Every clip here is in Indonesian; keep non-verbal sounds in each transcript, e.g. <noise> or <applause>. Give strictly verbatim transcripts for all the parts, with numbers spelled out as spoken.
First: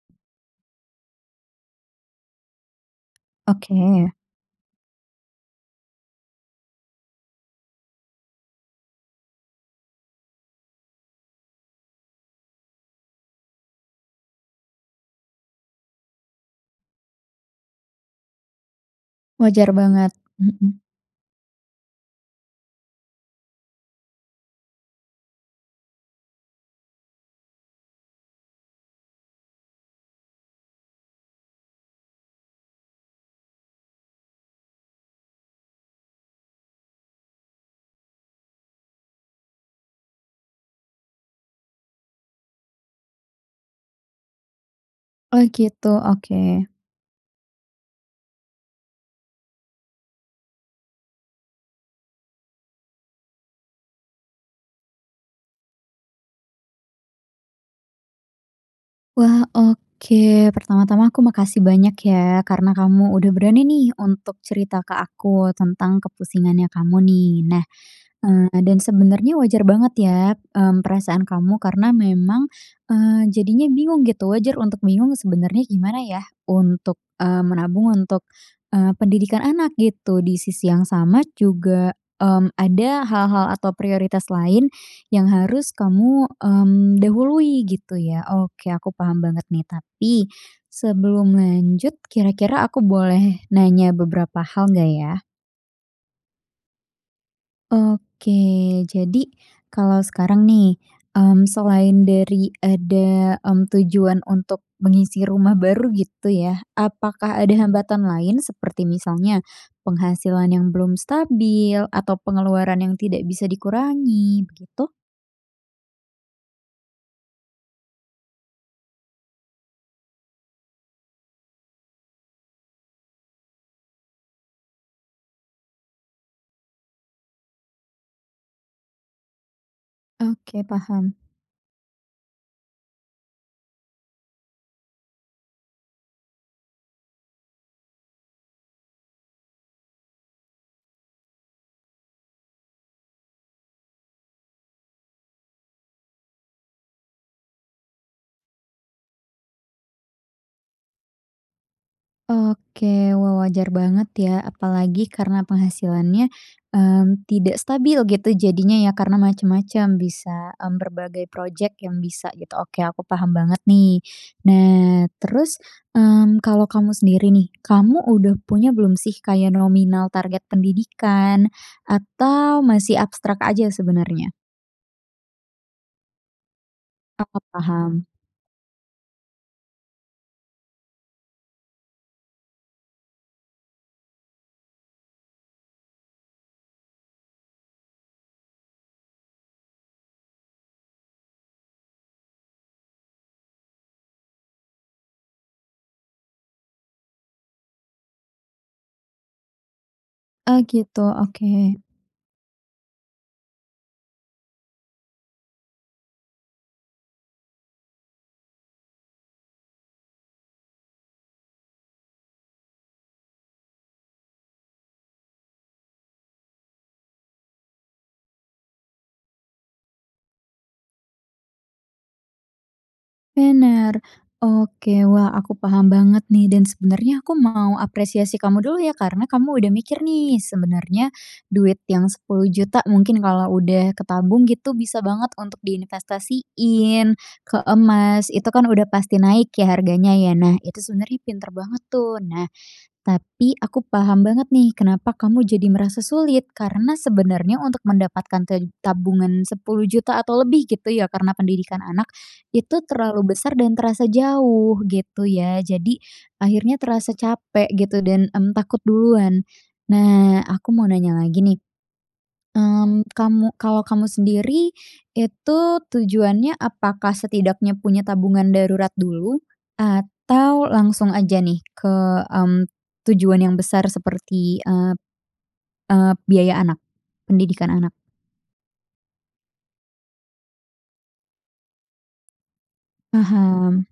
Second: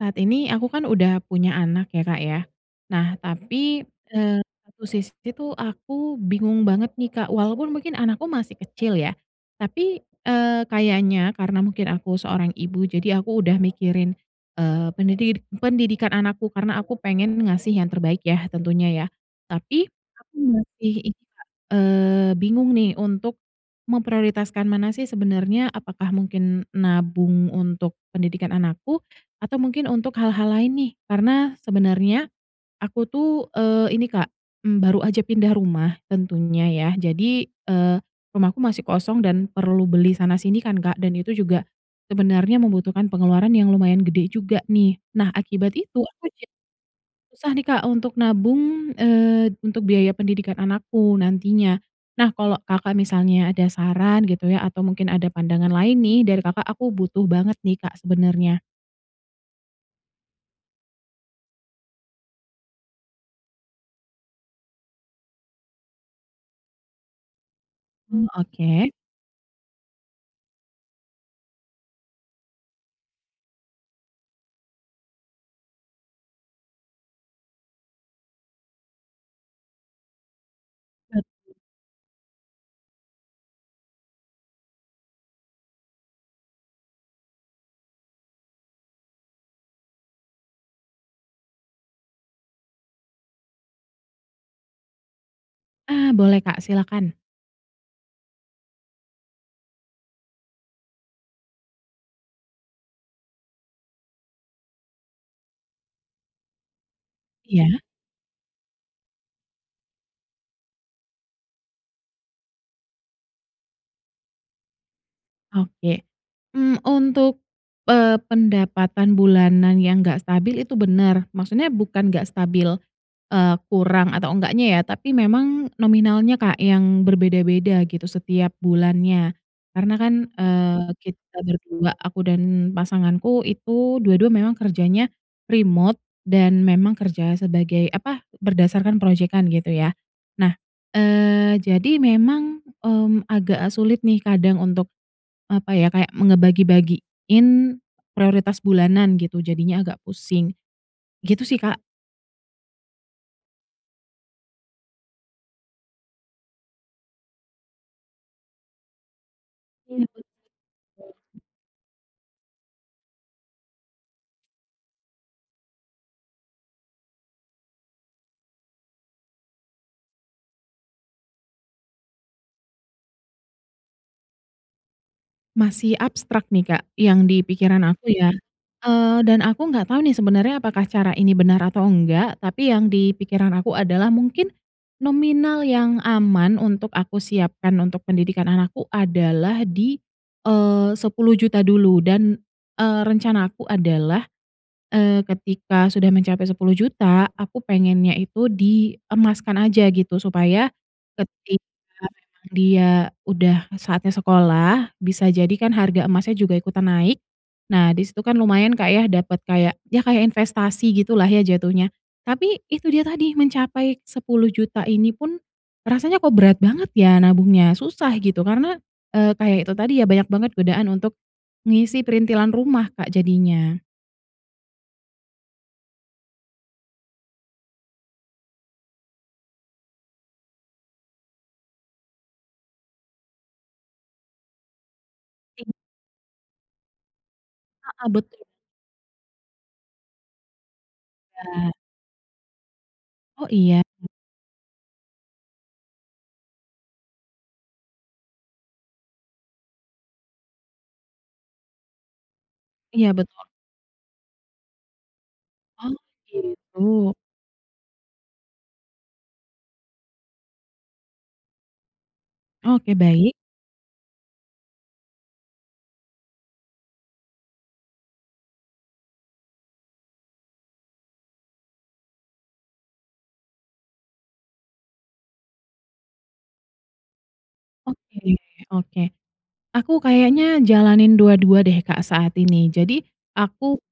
Saat ini, aku kan udah punya anak ya, Kak, ya. Nah, Oke. tapi, eee, satu sisi tuh aku bingung banget nih, Kak. Walaupun mungkin anakku masih kecil ya, tapi, eee, kayaknya karena mungkin aku seorang ibu. Jadi aku udah mikirin, eee, pendidik pendidikan anakku karena aku pengen ngasih yang terbaik ya tentunya ya. Wajar Tapi banget. aku Mhm. masih itu, Kak, eee, bingung nih, untuk memprioritaskan mana sih sebenernya, apakah mungkin nabung untuk pendidikan anakku atau mungkin untuk hal-hal lain nih. Karena sebenernya aku tuh, eee, ini, Kak, mmm, baru aja pindah rumah tentunya ya. Jadi, eee, rumahku masih kosong dan perlu beli sana-sini kan, Kak, dan itu juga sebenarnya membutuhkan pengeluaran yang lumayan gede juga nih. Nah Oh akibat gitu. itu, aku jadi Oke. susah nih, Kak, untuk nabung, eee, untuk biaya pendidikan anakku nantinya. Nah, kalau Kakak misalnya ada saran gitu ya, atau mungkin ada pandangan lain nih dari Kakak, aku butuh banget nih, Kak, sebenernya. Wah. Oke, pertama-tama aku makasih banyak ya, karena kamu udah berani nih untuk cerita ke aku tentang kepusingannya kamu nih. Nah, Mmm, eee, dan oke. sebenernya wajar banget ya, mmm, perasaan kamu karena memang, eee, jadinya bingung gitu. Wajar untuk bingung sebenernya gimana ya untuk, eee, menabung untuk, eee, pendidikan anak gitu. Di sisi yang sama <unintelligible> juga, mmm, ada hal-hal atau prioritas lain yang harus kamu, mmm, dahului gitu ya. Oke, aku paham banget nih. Tapi sebelum lanjut kira-kira aku boleh nanya beberapa hal, nggak ya? Ah boleh Kak, silakan. Oke. Jadi kalau sekarang nih, mmm, selain dari ada, mmm, tujuan untuk mengisi rumah baru gitu ya, apakah ada Iya? hambatan lain, seperti misalnya penghasilan yang belum stabil atau pengeluaran yang tidak bisa dikurangi, begitu? Oke. Mmm, untuk, eee, pendapatan bulanan yang enggak stabil itu bener. Maksudnya bukan enggak stabil, eee, kurang atau enggaknya ya, tapi memang nominalnya Kak yang berbeda-beda gitu setiap bulannya. Karena kan, Oke, eee, paham. kita berdua, aku dan pasanganku itu dua-dua memang kerjanya remote dan memang kerja sebagai apa, berdasarkan projekan gitu ya. Nah, eee, jadi memang, mmm, agak sulit nih kadang untuk apa ya, kayak me ngebagi-bagiin prioritas bulanan gitu, jadinya agak pusing. Gitu sih Kak. Oke. Wah wajar banget ya, apalagi karena penghasilannya, mmm, tidak stabil gitu jadinya ya karena macam-macam, bisa, mmm, berbagai <unintelligible> projek yang bisa gitu. Oke aku paham banget nih. Nah terus, mmm, kalau kamu sendiri nih, kamu udah punya belum sih kayak nominal target pendidikan atau masih abstrak aja sebenernya? Masih abstrak nih, Kak, Ap yang di ap pikiran paham. aku ya, eee, dan aku nggak tahu nih sebenernya apakah cara ini benar atau enggak. Tapi yang di pikiran aku adalah mungkin nominal yang aman untuk aku siapkan untuk pendidikan anakku adalah di, eee, sepuluh juta dulu dan, eee, rencana aku adalah, eee, ketika sudah mencapai sepuluh juta aku pengennya itu diemaskan aja gitu, Oh, supaya gitu. Oke. ketika memang dia udah saatnya sekolah, bisa jadi kan harga emasnya juga ikutan naik. Nah di situ kan lumayan, Kak, ya dapet kayak, ya kayak investasi gitulah ya jatuhnya. Tapi, itu dia tadi mencapai sepuluh juta ini pun, rasanya kok berat banget ya nabungnya susah gitu. Karena, eee, kayak itu tadi ya banyak banget godaan untuk ngisi perintilan rumah, Kak, jadinya. Bener. Oke. Wah, aku paham banget nih dan sebenernya aku mau apresiasi kamu dulu ya, karena kamu udah mikir nih, sebenernya duit yang sepuluh juta mungkin kalau udah ketabung gitu, bisa banget untuk I diinvestasiin ke Heeh, emas. betul. Itu kan udah pasti naik ya, harganya ya. Nah itu sebenernya pinter Ya. banget tuh. Nah, Oh, tapi aku iya. paham banget nih, kenapa kamu jadi merasa sulit. Karena sebenarnya untuk mendapatkan ted tabungan sepuluh juta atau lebih gitu ya, karena pendidikan anak itu Iya, terlalu betul. besar dan terasa jauh gitu ya. Oh, Jadi, akhirnya gitu. terasa capek gitu dan, mmm, takut duluan. Nah, aku mau nanya lagi nih. Oke, Mmm, baik. kamu kalau kamu sendiri itu tujuannya apakah setidaknya punya tabungan darurat dulu atau langsung aja nih ke, mmm, tujuan yang besar seperti, eee, eee, biaya anak, pendidikan anak? Oke. Oke, aku kayaknya jalanin dua-dua deh, Kak, saat ini. Jadi, aku Paham.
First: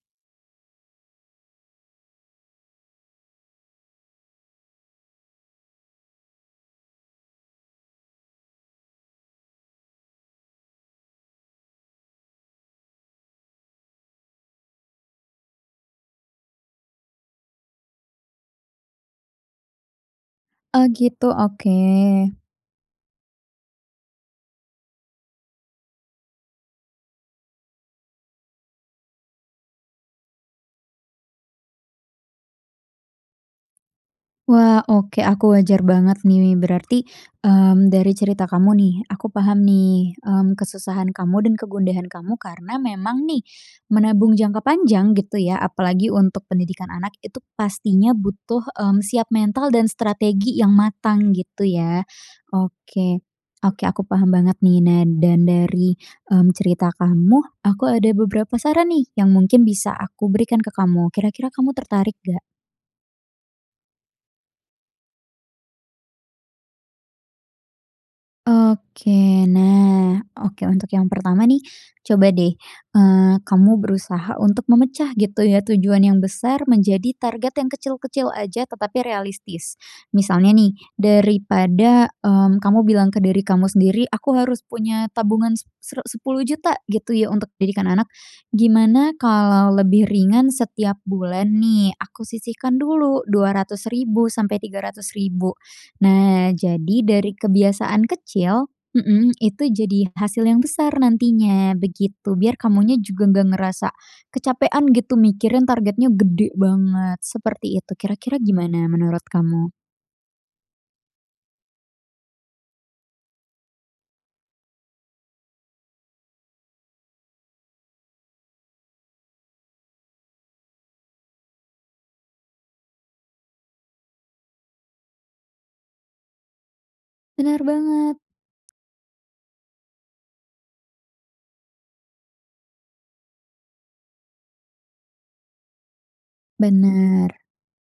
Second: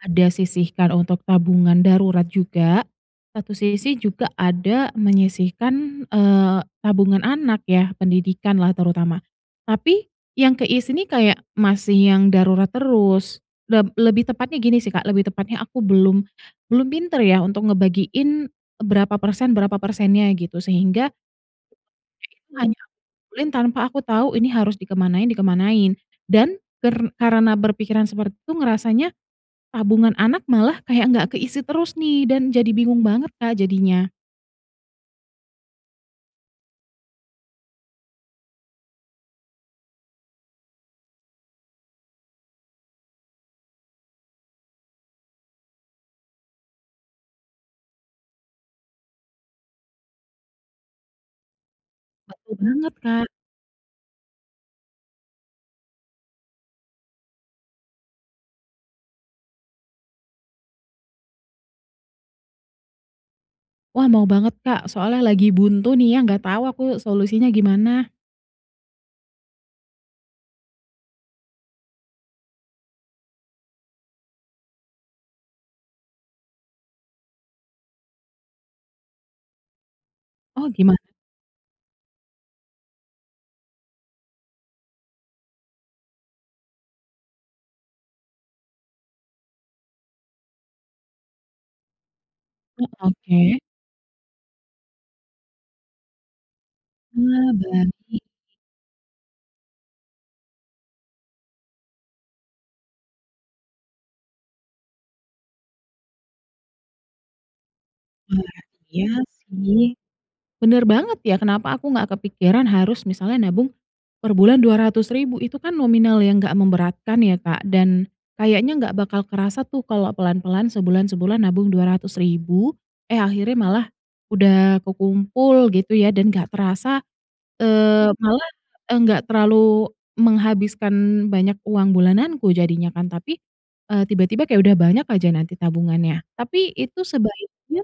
ada sisihkan untuk tabungan darurat juga. Satu sisi juga ada menyisihkan, eee, tabungan anak yah, pendidikanlah terutama. Tapi yang ke isi nih, kayak masih yang darurat terus leb lebih tepatnya gini sih, Kak, lebih tepatnya aku belum, belum pinter ya untuk ngebagiin berapa persen berapa persennya gitu, Oh, sehingga gitu. Oke. itu hanya aku kumpulin tanpa aku tahu ini harus dikemanain dikemanain dan ker karena berpikiran seperti itu ngerasanya tabungan anak malah kayak nggak ke isi terus nih dan jadi bingung banget, Kak, jadinya. Wah. Oke, aku wajar banget nih berarti, mmm, dari cerita kamu nih. Aku paham nih, mmm, kesusahan kamu dan kegundahan kamu karena memang nih menabung jangka panjang gitu ya. Apalagi untuk pendidikan anak itu pastinya butuh, mmm, siap mental dan strategi yang matang gitu ya. Betul banget, Oke. Kak. Oke, aku paham banget nih. Nah dan dari, mmm, cerita kamu aku ada beberapa saran nih yang mungkin bisa aku berikan ke kamu kira-kira kamu tertarik nggak? Wah, mau banget Kak, soalnya lagi buntu nih ya nggak tahu aku solusinya gimana. Oke, nah oke, untuk yang pertama nih, coba deh, eee, kamu berusaha untuk memecah gitu ya tujuan yang besar menjadi target yang kecil-kecil aja tetapi realistis, misalnya Oh nih gimana? daripada, mmm, kamu bilang ke diri kamu sendiri, "Aku harus punya tabungan se sere sepuluh juta," gitu ya untuk didikan anak, "gimana kalau lebih ringan setiap bulan nih aku sisihkan Ya, dulu dua oke. ratus ribu sampai tiga ratus ribu." Nah jadi dari Nah baik. kebiasaan kecil mhm, itu jadi hasil yang besar nantinya begitu, biar kamunya juga nggak ngerasa, kecapekan gitu mikirin targetnya gede banget, seperti itu, kira-kira Wah gimana iya menurut kamu? sih, bener banget ya kenapa aku nggak kepikiran harus misalnya nabung, per bulan dua ratus ribu, Itu kan nominal yang enggak memberatkan ya Kak dan, kayaknya nggak bakal kerasa tuh kalau pelan-pelan sebulan-sebulan nabung dua ratus ribu eh, akhirnya malah, udah kekumpul gitu ya dan nggak terasa, Bener eee, banget. malah, enggak terlalu menghabiskan banyak uang bulananku jadinya kan tapi, eee, tiba-tiba kayak udah banyak aja nanti tabungannya, tapi itu Bener. sebaiknya,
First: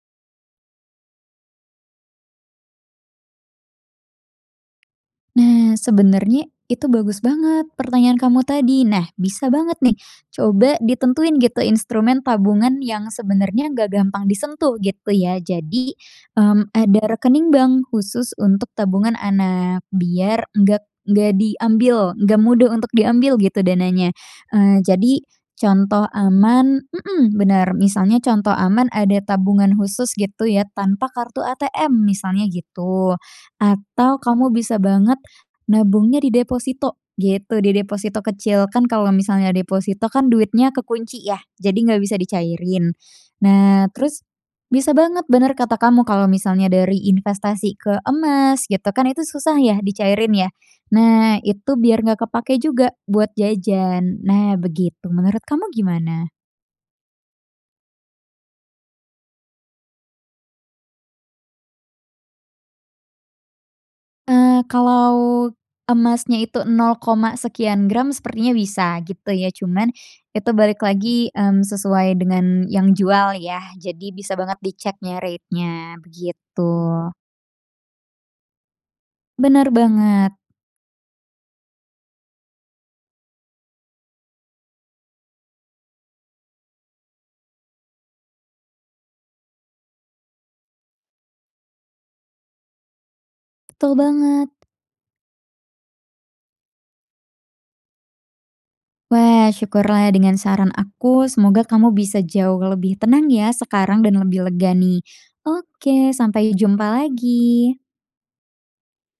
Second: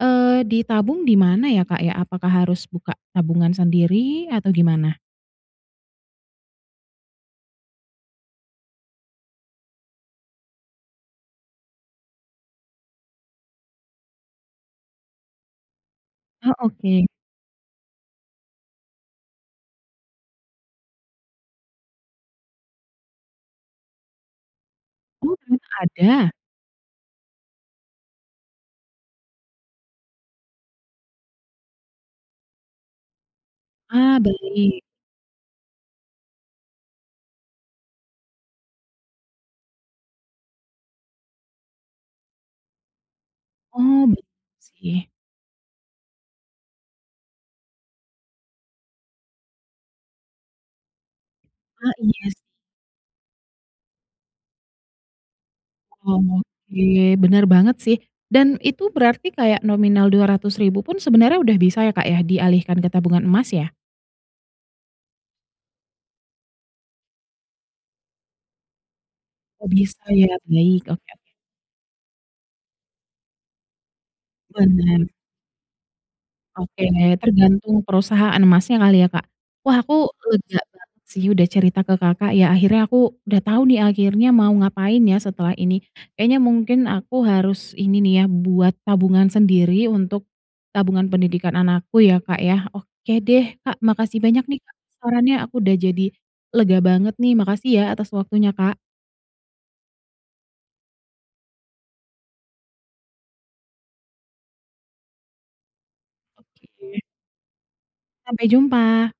eee, ditabung di mana ya Kak ya? Apakah harus buka tabungan sendiri atau gimana? Nah sebenernya itu bagus banget pertanyaan kamu tadi, nah bisa banget nih, coba ditentuin gitu instrumen tabungan yang sebenernya nggak gampang disentuh gitu ya jadi, Ah, mmm, ada oke. rekening bank khusus untuk tabungan anak biar nggak nggak diambil, nggak mudah untuk diambil gitu dananya, eee, jadi, Oh memang contoh ada? aman mhm, bener, misalnya contoh aman ada tabungan khusus gitu ya tanpa kartu ATM misalnya gitu, Ah, atau kamu beli. bisa banget, nabungnya di deposito gitu, di deposito kecil. Kan kalau misalnya deposito kan duitnya kekunci ya jadi nggak bisa dicairin, nah Oh terus, bener bisa sih. banget bener kata kamu kalau misalnya dari investasi ke emas gitu kan itu susah ya dicairin ya, nah itu Ah, biar nggak iya sih. kepakai juga buat jajan, nah begitu, menurut kamu gimana? Oke bener banget sih, dan itu berarti kayak nominal dua ratus ribu pun sebenernya udah bisa ya Kak ya dialihkan ke tabungan emas ya. Eee, kalau, emasnya itu nol koma sekian gram sepertinya bisa gitu ya Oh cuman bisa ya itu balik baik, oke. lagi, mmm, sesuai dengan yang jual ya jadi bisa banget Bener. diceknya rate-nya begitu. Oke, tergantung perusahaan emasnya kali ya Kak, Bener wah aku banget. lega banget sih udah cerita ke Kakak ya akhirnya aku udah tahu nih akhirnya mau ngapain ya setelah ini. Kayaknya mungkin aku harus ini nih ya buat tabungan sendiri untuk, tabungan pendidikan anakku ya Kak ya. Oke deh Kak, Betul makasih banyak banget. nih Kak sarannya, aku udah jadi lega banget nih, makasih ya atas waktunya, Kak. Wah syukurlah dengan saran aku semoga kamu bisa jauh lebih tenang ya sekarang dan lebih lega nih, oke sampai jumpa Oke. lagi. Sampai jumpa.